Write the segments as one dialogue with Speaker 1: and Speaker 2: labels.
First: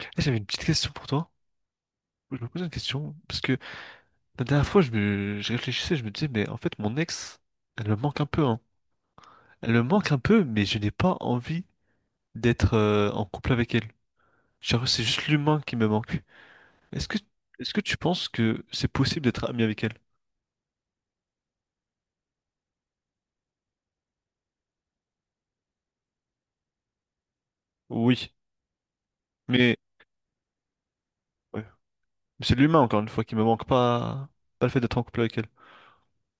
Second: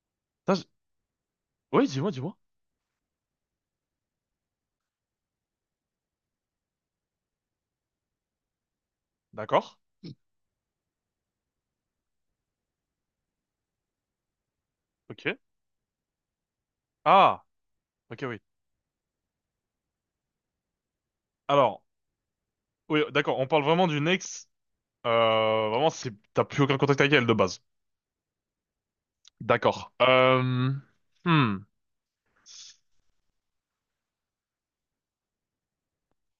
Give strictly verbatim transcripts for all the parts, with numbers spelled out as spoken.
Speaker 1: Eh, J'avais une
Speaker 2: Ça,
Speaker 1: petite
Speaker 2: je-
Speaker 1: question pour toi.
Speaker 2: Oui, dis-moi, dis-moi.
Speaker 1: Je me posais une question parce que la dernière fois, je me, je réfléchissais, je me disais, mais en fait, mon ex, elle me manque un peu, hein. Elle
Speaker 2: D'accord.
Speaker 1: me manque un peu, mais je n'ai pas envie d'être euh, en couple avec elle. Genre, c'est juste
Speaker 2: Ok.
Speaker 1: l'humain qui me manque. Est-ce que,
Speaker 2: Ah,
Speaker 1: est-ce que tu
Speaker 2: ok,
Speaker 1: penses
Speaker 2: oui.
Speaker 1: que c'est possible d'être ami avec elle?
Speaker 2: Alors, oui, d'accord, on parle vraiment d'une ex. Euh, vraiment, c'est, t'as plus aucun contact avec elle de base.
Speaker 1: Oui, mais
Speaker 2: D'accord. Euh, hmm.
Speaker 1: ouais. Mais c'est l'humain encore une fois qui me manque pas, pas le fait d'être en couple avec elle.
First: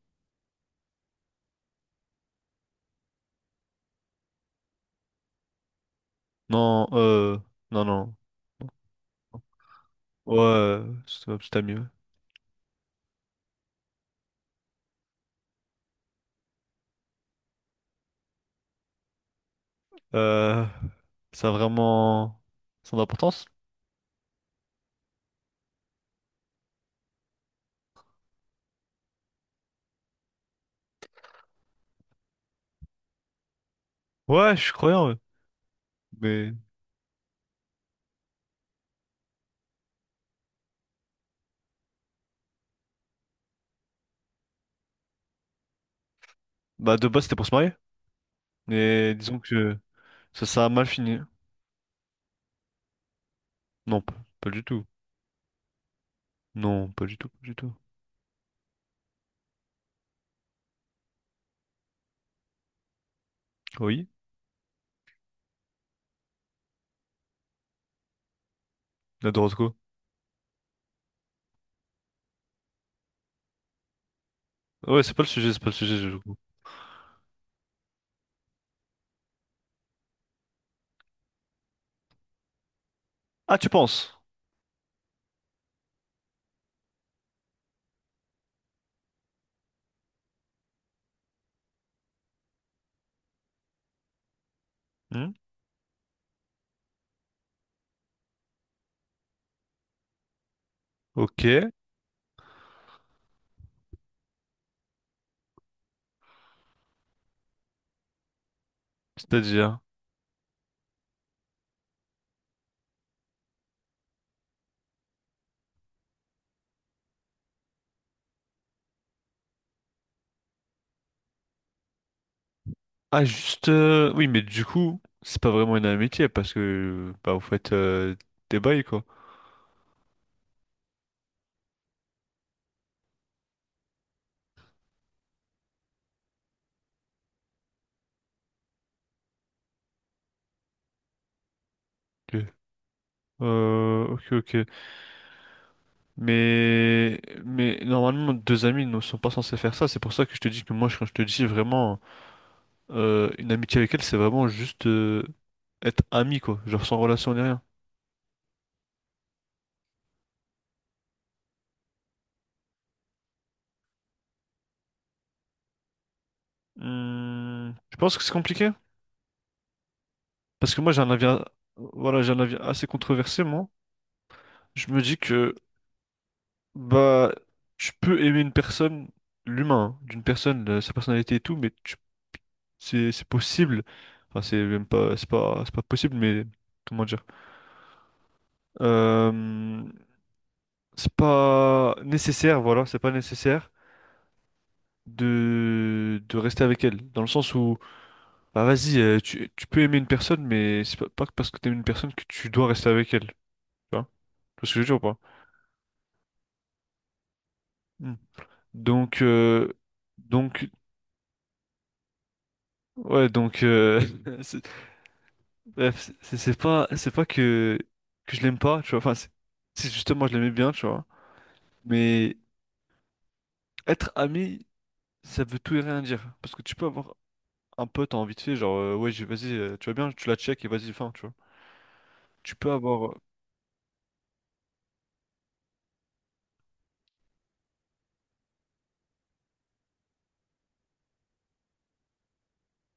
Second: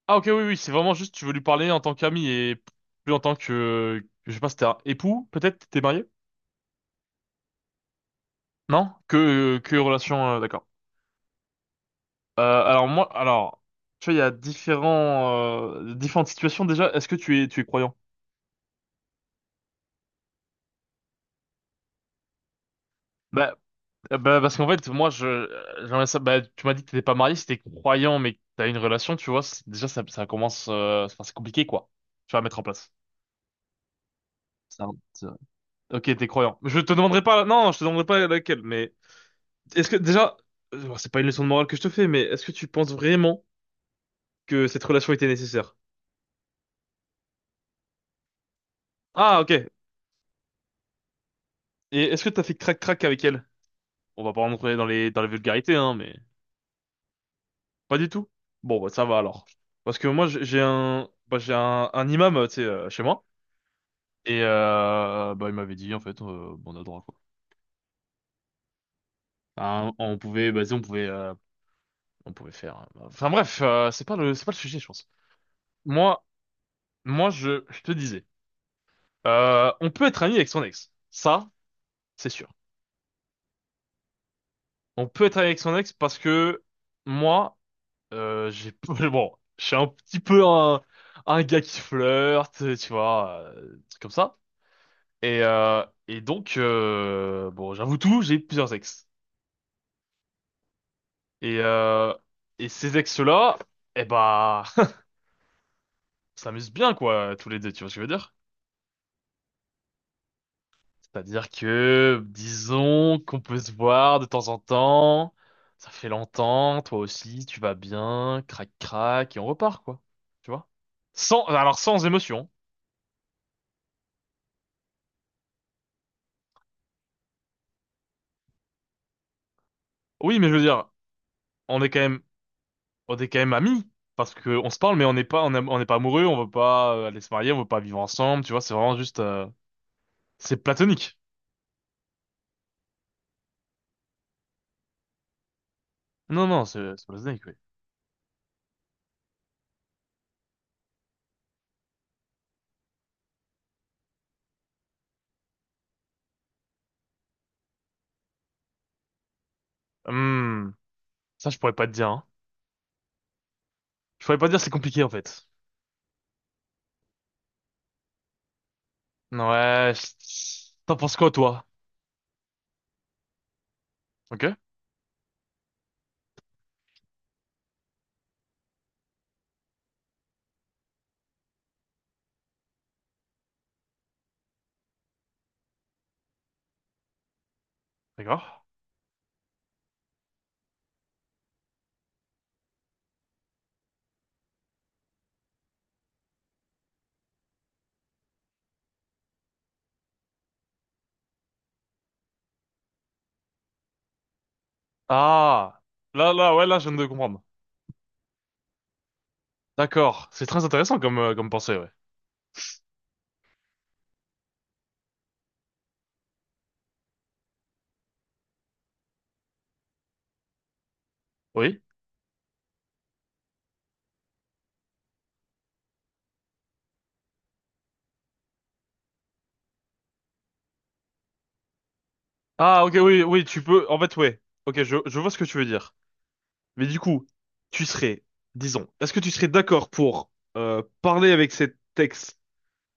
Speaker 2: Ah, ok, oui, oui, c'est vraiment juste, tu veux lui parler en tant qu'ami et plus en tant que, je sais pas, c'était un époux, peut-être, t'es marié?
Speaker 1: Non, euh, non, non.
Speaker 2: Non? Que, que relation, euh, d'accord.
Speaker 1: Ouais, c'est ma petite amie. Ouais.
Speaker 2: Euh, alors moi, alors, tu vois, il y a différents, euh, différentes situations déjà. Est-ce que tu es, tu es croyant?
Speaker 1: Euh, ça a vraiment son importance?
Speaker 2: Bah. Euh, Bah, parce qu'en fait, moi, je, euh, j'aimerais ça, bah, tu m'as dit que t'étais pas marié, si t'es croyant, mais que t'as une relation, tu vois, c'est- déjà, ça, ça commence, euh, enfin, c'est compliqué, quoi. Tu vas mettre en place.
Speaker 1: Ouais, je suis
Speaker 2: C'est vrai,
Speaker 1: croyant, ouais.
Speaker 2: c'est vrai. Ok, t'es
Speaker 1: Mais
Speaker 2: croyant. Je te demanderai pas, non, je te demanderai pas laquelle, mais est-ce que, déjà, euh, bon, c'est pas une leçon de morale que je te fais, mais est-ce que tu penses vraiment que cette relation était nécessaire?
Speaker 1: bah de base c'était pour se marier. Mais disons
Speaker 2: Ah, ok.
Speaker 1: que ça ça a mal fini.
Speaker 2: Et est-ce que t'as fait crac-crac avec elle?
Speaker 1: Non, p-
Speaker 2: On va pas
Speaker 1: pas du
Speaker 2: rentrer
Speaker 1: tout.
Speaker 2: dans les, dans les vulgarités, hein, mais
Speaker 1: Non, pas du tout, pas du tout.
Speaker 2: pas du tout. Bon, bah, ça va alors. Parce que moi, j'ai j'ai un, bah, j'ai un, un imam, tu sais, euh, chez moi.
Speaker 1: Oui,
Speaker 2: Et euh, bah, il m'avait dit, en fait, euh, bon, on a droit, quoi.
Speaker 1: la Dorotko.
Speaker 2: Enfin, on pouvait, vas-y, on pouvait, euh, on pouvait faire. euh, Enfin, bref, euh, c'est pas le, c'est pas le sujet, je
Speaker 1: Ouais,
Speaker 2: pense.
Speaker 1: c'est pas le sujet, c'est pas le sujet du
Speaker 2: Moi,
Speaker 1: coup.
Speaker 2: moi, je, je te disais, euh, on peut être ami avec son ex. Ça, c'est sûr.
Speaker 1: Ah, tu penses?
Speaker 2: On peut être ami avec son ex parce que moi, euh, j'ai, bon, je suis un petit peu un, un gars qui flirte, tu vois, euh, truc comme ça.
Speaker 1: Hmm.
Speaker 2: Et, euh, et donc, euh, bon, j'avoue tout, j'ai plusieurs ex.
Speaker 1: Ok,
Speaker 2: Et, euh, et ces ex-là, eh bah, on s'amuse bien, quoi, tous les deux, tu vois ce que je veux dire?
Speaker 1: c'est-à-dire.
Speaker 2: C'est-à-dire que, disons qu'on peut se voir de temps en temps, ça fait longtemps, toi aussi, tu vas bien, crac crac, et on repart, quoi. Tu vois? Sans, alors sans émotion.
Speaker 1: Ah, juste. euh, Oui, mais du coup, c'est pas vraiment une amitié parce que bah vous faites euh, des bails quoi.
Speaker 2: Oui, mais je veux dire, on est quand même, on est quand même amis, parce que on se parle, mais on n'est pas, on aime- on n'est pas amoureux, on veut pas euh, aller se marier, on veut pas vivre ensemble, tu vois, c'est vraiment juste, euh, c'est platonique.
Speaker 1: Ok. Euh, ok, ok.
Speaker 2: Non, non, c'est c'est
Speaker 1: Mais
Speaker 2: platonique, oui.
Speaker 1: mais normalement deux amis ne sont pas censés faire ça. C'est pour ça que je te dis que moi je- quand je te dis vraiment. Euh, une amitié avec elle, c'est vraiment juste euh, être ami, quoi. Genre sans relation ni rien.
Speaker 2: Hum. Ça, je pourrais pas te dire, hein. Je pourrais pas te dire, c'est compliqué, en fait.
Speaker 1: Hmm, je pense que c'est compliqué.
Speaker 2: Ouais, je-
Speaker 1: Parce que moi,
Speaker 2: T'en
Speaker 1: j'ai un
Speaker 2: penses
Speaker 1: avis,
Speaker 2: quoi,
Speaker 1: a-
Speaker 2: toi?
Speaker 1: voilà, j'ai un avis assez controversé, moi.
Speaker 2: Ok,
Speaker 1: Je me dis que, bah, tu peux aimer une personne, l'humain, hein, d'une personne, euh, sa personnalité et tout, mais tu- c'est, c'est possible. Enfin, c'est même pas, c'est pas, c'est pas possible, mais comment dire?
Speaker 2: d'accord.
Speaker 1: Euh, c'est pas nécessaire, voilà, c'est pas nécessaire de, de rester avec elle. Dans le sens où bah vas-y, euh, tu, tu peux aimer une personne, mais c'est pas, pas que parce que t'aimes une personne que tu dois rester avec elle. Tu vois? Tu vois ce que je veux dire ou pas?
Speaker 2: Ah, là, là, ouais, là, je viens de comprendre.
Speaker 1: Hmm. Donc, euh,
Speaker 2: D'accord, c'est très
Speaker 1: donc,
Speaker 2: intéressant comme, euh, comme pensée, ouais.
Speaker 1: ouais, donc, euh, c'est- bref, c'est c'est c'est pas, c'est pas que, que je l'aime pas, tu vois. Enfin, c'est c'est justement, je l'aimais bien, tu vois.
Speaker 2: Oui?
Speaker 1: Mais être ami, ça veut tout et rien dire. Parce que tu peux avoir un pote en vite fait, genre, euh, ouais, j'ai- vas-y, euh, tu vas bien, tu la check et vas-y, fin, tu vois. Tu peux
Speaker 2: Ah, ok,
Speaker 1: avoir.
Speaker 2: oui, oui, tu peux, en fait, ouais. Ok, je, je vois ce que tu veux dire. Mais du coup, tu serais, disons, est-ce que tu serais d'accord pour euh, parler avec cet ex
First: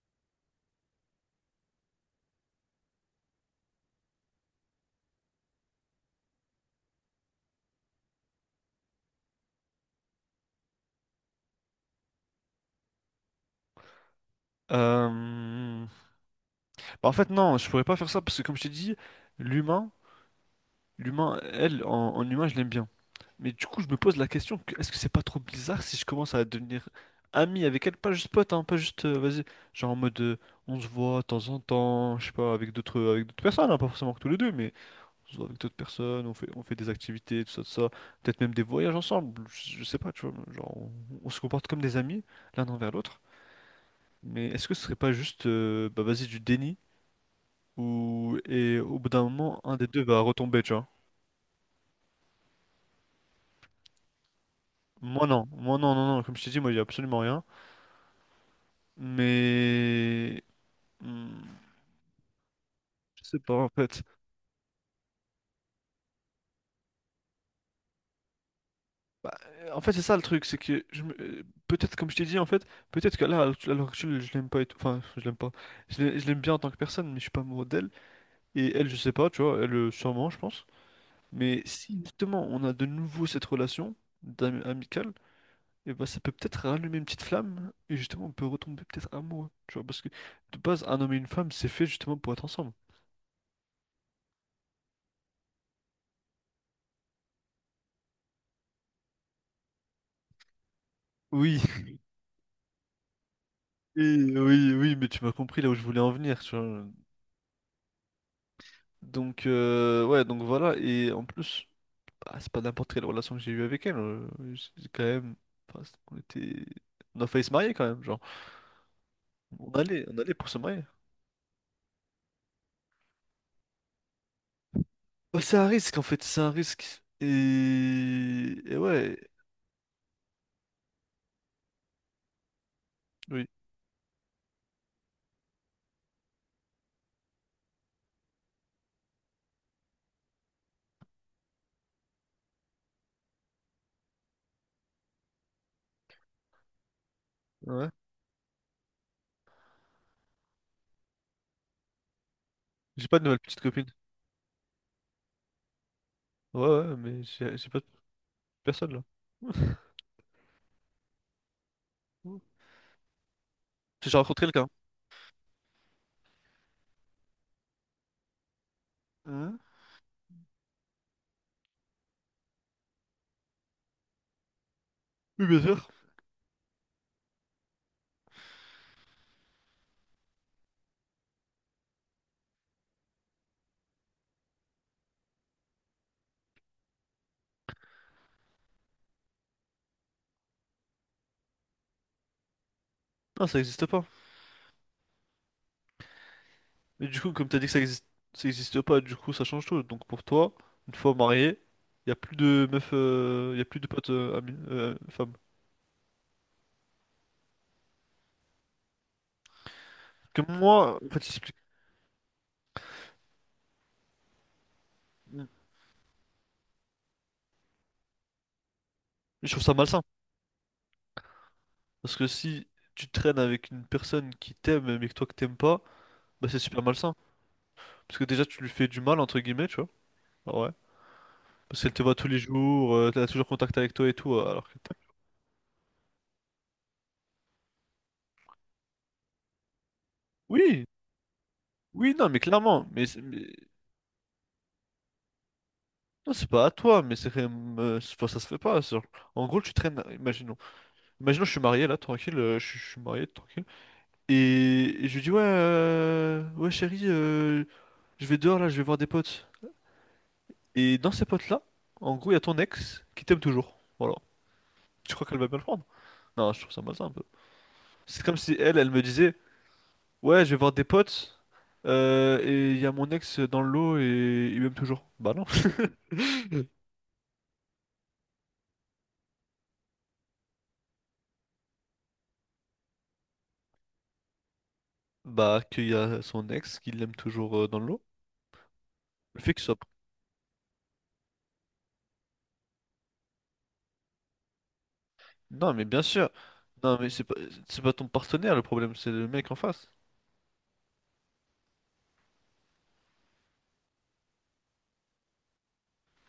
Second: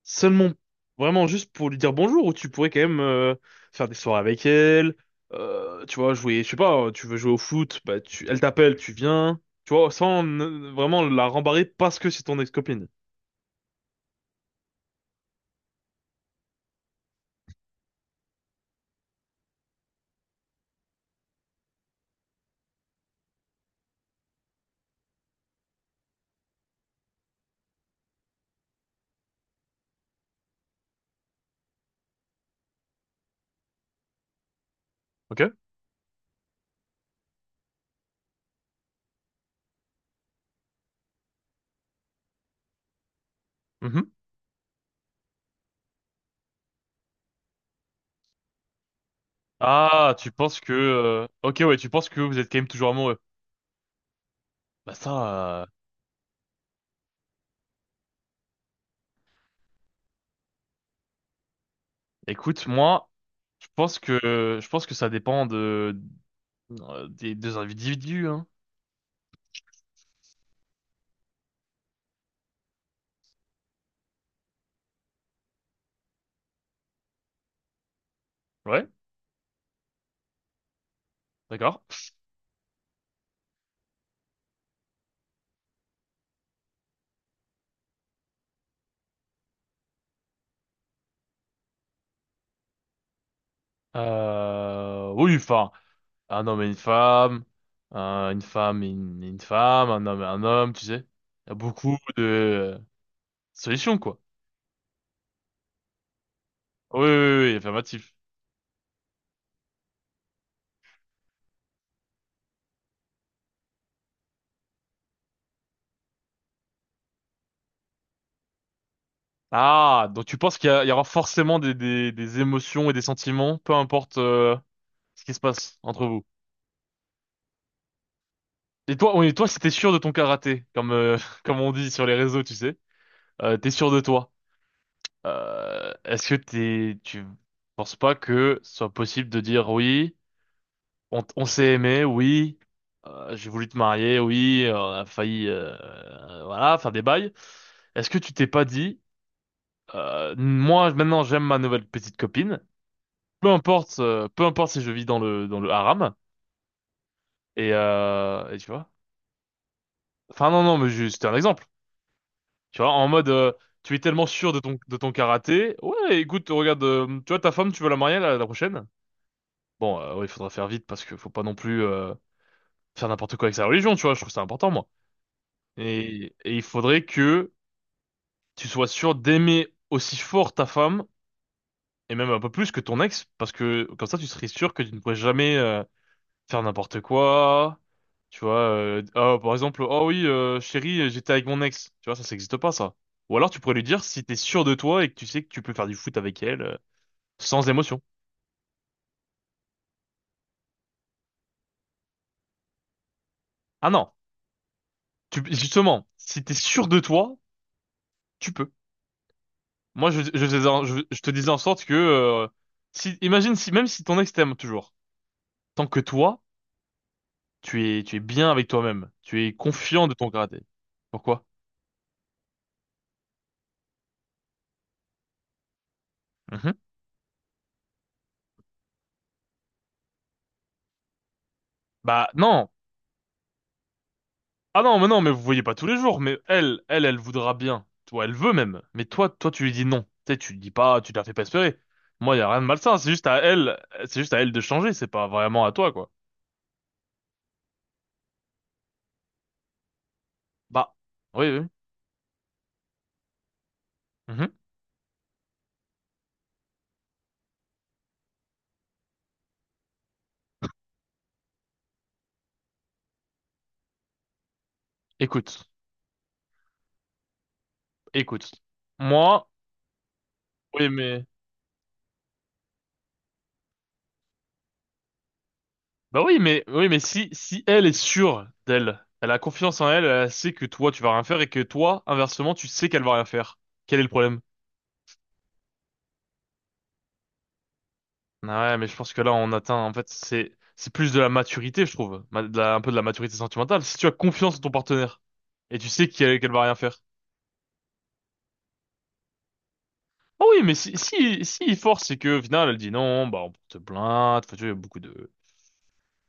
Speaker 2: seulement, vraiment juste pour lui dire bonjour, ou tu pourrais quand même euh, faire des soirées avec elle, euh, tu vois, jouer, je sais pas, tu veux jouer au foot, bah tu, elle t'appelle, tu viens, tu vois, sans euh, vraiment la rembarrer parce que c'est ton ex-copine.
Speaker 1: euh, Bah, en fait, non, je pourrais pas faire ça parce que, comme je t'ai dit, l'humain. L'humain, elle, en, en humain, je l'aime bien. Mais du coup, je me pose la question, que- est-ce que c'est pas trop bizarre si je commence à devenir ami avec elle? Pas juste pote, hein, pas juste, euh, vas-y, genre en mode, euh, on se voit de temps en temps, je sais pas, avec d'autres euh, avec d'autres personnes, hein, pas forcément que tous les deux, mais on se
Speaker 2: Ok?
Speaker 1: voit avec d'autres personnes, on fait, on fait des activités, tout ça, tout ça, peut-être même des voyages ensemble, je, je sais pas, tu vois, genre, on, on se comporte comme des amis, l'un envers l'autre.
Speaker 2: Mhm.
Speaker 1: Mais est-ce que ce serait pas juste, euh, bah vas-y, du déni, ou, et au bout d'un moment, un des deux
Speaker 2: Ah,
Speaker 1: va
Speaker 2: tu penses
Speaker 1: retomber, tu
Speaker 2: que...
Speaker 1: vois?
Speaker 2: euh, Ok, ouais, tu penses que vous êtes quand même toujours amoureux. Bah ça,
Speaker 1: Moi non,
Speaker 2: euh,
Speaker 1: moi non, non, non, comme je t'ai dit, moi il y a absolument rien. Mais hmm,
Speaker 2: Écoute, moi,
Speaker 1: je sais pas
Speaker 2: je
Speaker 1: en
Speaker 2: pense
Speaker 1: fait.
Speaker 2: que je pense que ça dépend de euh, des deux individus, hein.
Speaker 1: Bah, euh, en fait c'est ça le truc, c'est que je me- euh, peut-être comme je t'ai dit en fait, peut-être que là à l'heure à l'heure actuelle je l'aime pas et tout. Enfin je l'aime pas. Je l'ai- je l'aime bien en tant que personne, mais je suis pas amoureux d'elle. Et
Speaker 2: Ouais,
Speaker 1: elle je sais pas, tu vois, elle euh, sûrement je pense. Mais
Speaker 2: d'accord.
Speaker 1: si justement on a de nouveau cette relation d'ami- amicale, et bah ça peut peut-être rallumer une petite flamme et justement on peut retomber peut-être amoureux. Tu vois, parce que de base un homme et une femme c'est fait justement pour être ensemble.
Speaker 2: Euh, oui, enfin. Un homme et une femme, un- une femme et une, et une femme, un homme et un homme, tu sais. Il y a
Speaker 1: Oui,
Speaker 2: beaucoup de euh, solutions, quoi.
Speaker 1: oui, oui, oui, mais tu m'as compris là où je voulais en venir, tu vois.
Speaker 2: Oui, oui, oui, oui, affirmatif.
Speaker 1: Donc, euh, ouais, donc voilà, et en plus, bah, c'est pas n'importe quelle relation que j'ai eue avec elle, euh, j'ai quand même, enfin, c'est- on était, on a failli se marier quand même, genre, on allait,
Speaker 2: Ah,
Speaker 1: on
Speaker 2: donc
Speaker 1: allait
Speaker 2: tu
Speaker 1: pour se
Speaker 2: penses qu'il y,
Speaker 1: marier.
Speaker 2: a- il y aura forcément des, des, des émotions et des sentiments, peu importe euh, ce qui se
Speaker 1: Bah, c'est un
Speaker 2: passe
Speaker 1: risque en
Speaker 2: entre
Speaker 1: fait,
Speaker 2: vous.
Speaker 1: c'est un risque, et, et
Speaker 2: Et
Speaker 1: ouais,
Speaker 2: toi, oui, et toi, si t'es sûr de ton karaté, comme euh, comme on dit sur les réseaux, tu sais,
Speaker 1: oui,
Speaker 2: euh, t'es sûr de toi. Euh, est-ce que t'es, tu penses pas que ce soit possible de dire oui? On, t- on s'est aimé, oui. Euh, j'ai voulu te marier, oui. Euh, On a failli, euh, euh, voilà, faire des bails.
Speaker 1: ouais,
Speaker 2: Est-ce que tu t'es pas dit, euh, moi maintenant j'aime ma nouvelle petite copine.
Speaker 1: j'ai pas de nouvelle
Speaker 2: Peu
Speaker 1: petite copine,
Speaker 2: importe, euh, peu importe si je vis dans le dans le haram.
Speaker 1: ouais, ouais, mais j'ai j'ai
Speaker 2: Et,
Speaker 1: pas de
Speaker 2: euh, et tu vois.
Speaker 1: personne là.
Speaker 2: Enfin non non, mais juste c'était un exemple. Tu vois, en mode, euh, tu es
Speaker 1: J'ai
Speaker 2: tellement
Speaker 1: rencontré
Speaker 2: sûr de
Speaker 1: quelqu'un.
Speaker 2: ton de ton karaté. Ouais, écoute, regarde, euh, tu vois ta femme, tu veux la marier la, la prochaine?
Speaker 1: Hein.
Speaker 2: Bon, euh, ouais, il faudra faire vite parce que faut pas non plus euh, faire n'importe quoi avec sa religion. Tu vois, je trouve ça important, moi.
Speaker 1: Oui, bien sûr.
Speaker 2: Et, et il faudrait que tu sois sûr d'aimer aussi fort ta femme, et même un peu plus que ton ex, parce que comme ça tu serais sûr que tu ne pourrais jamais euh, faire n'importe quoi. Tu vois, euh, ah, par exemple, oh oui, euh, chérie, j'étais avec mon ex. Tu vois, ça, ça n'existe pas, ça. Ou
Speaker 1: Non,
Speaker 2: alors tu
Speaker 1: ça
Speaker 2: pourrais lui
Speaker 1: existe pas.
Speaker 2: dire si t'es sûr de toi et que tu sais que tu peux faire du foot avec elle euh,
Speaker 1: Mais du coup, comme t'as dit
Speaker 2: sans
Speaker 1: que ça
Speaker 2: émotion.
Speaker 1: existe, ça existe pas, du coup, ça change tout. Donc pour toi, une fois marié, y a plus de meufs, euh, y a plus de
Speaker 2: Ah
Speaker 1: potes
Speaker 2: non,
Speaker 1: euh, amis, euh, femmes.
Speaker 2: tu, justement, si t'es sûr de toi, tu peux. Moi, je,
Speaker 1: Que
Speaker 2: je, faisais en-
Speaker 1: moi,
Speaker 2: je-
Speaker 1: en
Speaker 2: je
Speaker 1: fait,
Speaker 2: te disais
Speaker 1: j'explique-
Speaker 2: en sorte que, euh, si, imagine si, même si ton ex t'aime toujours, tant que toi, tu es, tu es bien avec toi-même. Tu
Speaker 1: Je
Speaker 2: es
Speaker 1: trouve ça malsain.
Speaker 2: confiant de ton karaté. Pourquoi?
Speaker 1: Parce que si tu traînes avec une personne qui t'aime, mais que toi que t'aimes pas, bah c'est
Speaker 2: Mhm.
Speaker 1: super malsain. Parce que déjà, tu lui fais du mal, entre guillemets, tu vois. Ah ouais. Parce qu'elle te voit tous
Speaker 2: Bah
Speaker 1: les
Speaker 2: non.
Speaker 1: jours, euh, elle a toujours contact avec toi et tout, euh, alors que...
Speaker 2: Ah
Speaker 1: t'as-
Speaker 2: non, mais non, mais vous voyez pas tous les jours. Mais elle, elle, elle voudra bien. Toi, elle veut même. Mais toi, toi, tu lui dis non. Tu sais, tu lui dis
Speaker 1: Oui,
Speaker 2: pas, tu la fais pas espérer.
Speaker 1: oui, non,
Speaker 2: Moi,
Speaker 1: mais
Speaker 2: y a rien de
Speaker 1: clairement,
Speaker 2: malsain.
Speaker 1: mais,
Speaker 2: C'est
Speaker 1: c'est-
Speaker 2: juste à
Speaker 1: mais-
Speaker 2: elle, c'est juste à elle de changer. C'est pas vraiment à toi, quoi.
Speaker 1: non, c'est pas à toi, mais c'est quand même, euh, c'est- enfin, ça se fait pas, genre. En gros, tu traînes, imaginons.
Speaker 2: Bah,
Speaker 1: Imaginons,
Speaker 2: oui,
Speaker 1: je suis
Speaker 2: oui.
Speaker 1: marié là, tranquille, euh, je, suis je suis marié, tranquille.
Speaker 2: Mhm.
Speaker 1: Et, et je lui dis, ouais, euh, ouais chérie, euh, je vais dehors là, je vais voir des potes. Et dans ces potes là, en gros, il y a ton ex qui t'aime toujours. Voilà. Tu crois qu'elle va bien le
Speaker 2: Écoute,
Speaker 1: prendre? Non, je trouve ça malsain un peu. C'est comme
Speaker 2: écoute.
Speaker 1: si elle, elle me disait,
Speaker 2: Moi,
Speaker 1: ouais, je vais voir des
Speaker 2: oui, mais.
Speaker 1: potes, euh, et il y a mon ex dans le lot et il m'aime toujours. Bah non.
Speaker 2: Bah oui, mais oui, mais si si elle est sûre d'elle, elle a confiance en elle, elle sait que toi tu vas rien faire et que toi, inversement, tu sais qu'elle va rien faire. Quel est le problème?
Speaker 1: Bah, qu'il y a son ex qui l'aime toujours euh, dans le lot.
Speaker 2: Ah ouais, mais je pense que là
Speaker 1: Le
Speaker 2: on
Speaker 1: fait qu'il
Speaker 2: atteint
Speaker 1: soit.
Speaker 2: en fait c'est c'est plus de la maturité, je trouve, Ma- de la- un peu de la maturité sentimentale. Si tu as confiance en ton partenaire
Speaker 1: Non,
Speaker 2: et
Speaker 1: mais
Speaker 2: tu
Speaker 1: bien
Speaker 2: sais
Speaker 1: sûr.
Speaker 2: qu'elle qu'elle va rien
Speaker 1: Non,
Speaker 2: faire.
Speaker 1: mais c'est pas, c'est pas ton partenaire le problème, c'est le mec en face.
Speaker 2: Ah oui, mais si si si il force c'est que au final elle dit non, bah on porte plainte, enfin, tu vois, il y a beaucoup de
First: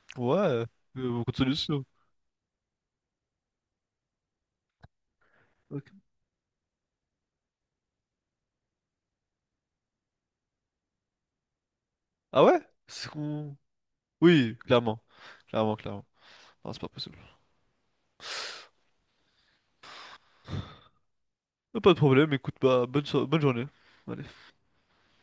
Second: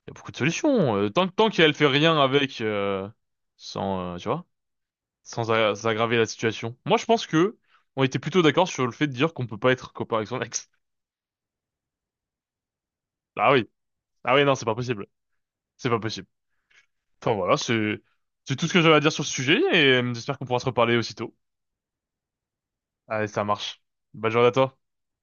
Speaker 2: il y a beaucoup
Speaker 1: Ouais,
Speaker 2: de
Speaker 1: euh,
Speaker 2: solutions. Euh, tant
Speaker 1: beaucoup
Speaker 2: que-
Speaker 1: de
Speaker 2: tant qu'elle
Speaker 1: solutions.
Speaker 2: fait rien avec euh, sans euh, tu vois. Sans a- sans
Speaker 1: Ok.
Speaker 2: aggraver la situation. Moi, je pense que on était plutôt d'accord sur le fait de dire qu'on peut pas être copain avec son ex.
Speaker 1: Ah ouais? C'est
Speaker 2: Ah
Speaker 1: qu'on-
Speaker 2: oui, ah oui, non,
Speaker 1: Oui,
Speaker 2: c'est pas
Speaker 1: clairement.
Speaker 2: possible,
Speaker 1: Clairement,
Speaker 2: c'est pas
Speaker 1: clairement.
Speaker 2: possible.
Speaker 1: Non, c'est pas possible.
Speaker 2: Enfin voilà, c'est c'est tout ce que j'avais à dire sur ce sujet et euh, j'espère qu'on pourra se reparler aussitôt.
Speaker 1: Euh, Pas de problème, écoute, bah, bonne, so-
Speaker 2: Allez,
Speaker 1: bonne
Speaker 2: ça
Speaker 1: journée.
Speaker 2: marche.
Speaker 1: Allez.
Speaker 2: Bonne journée à toi.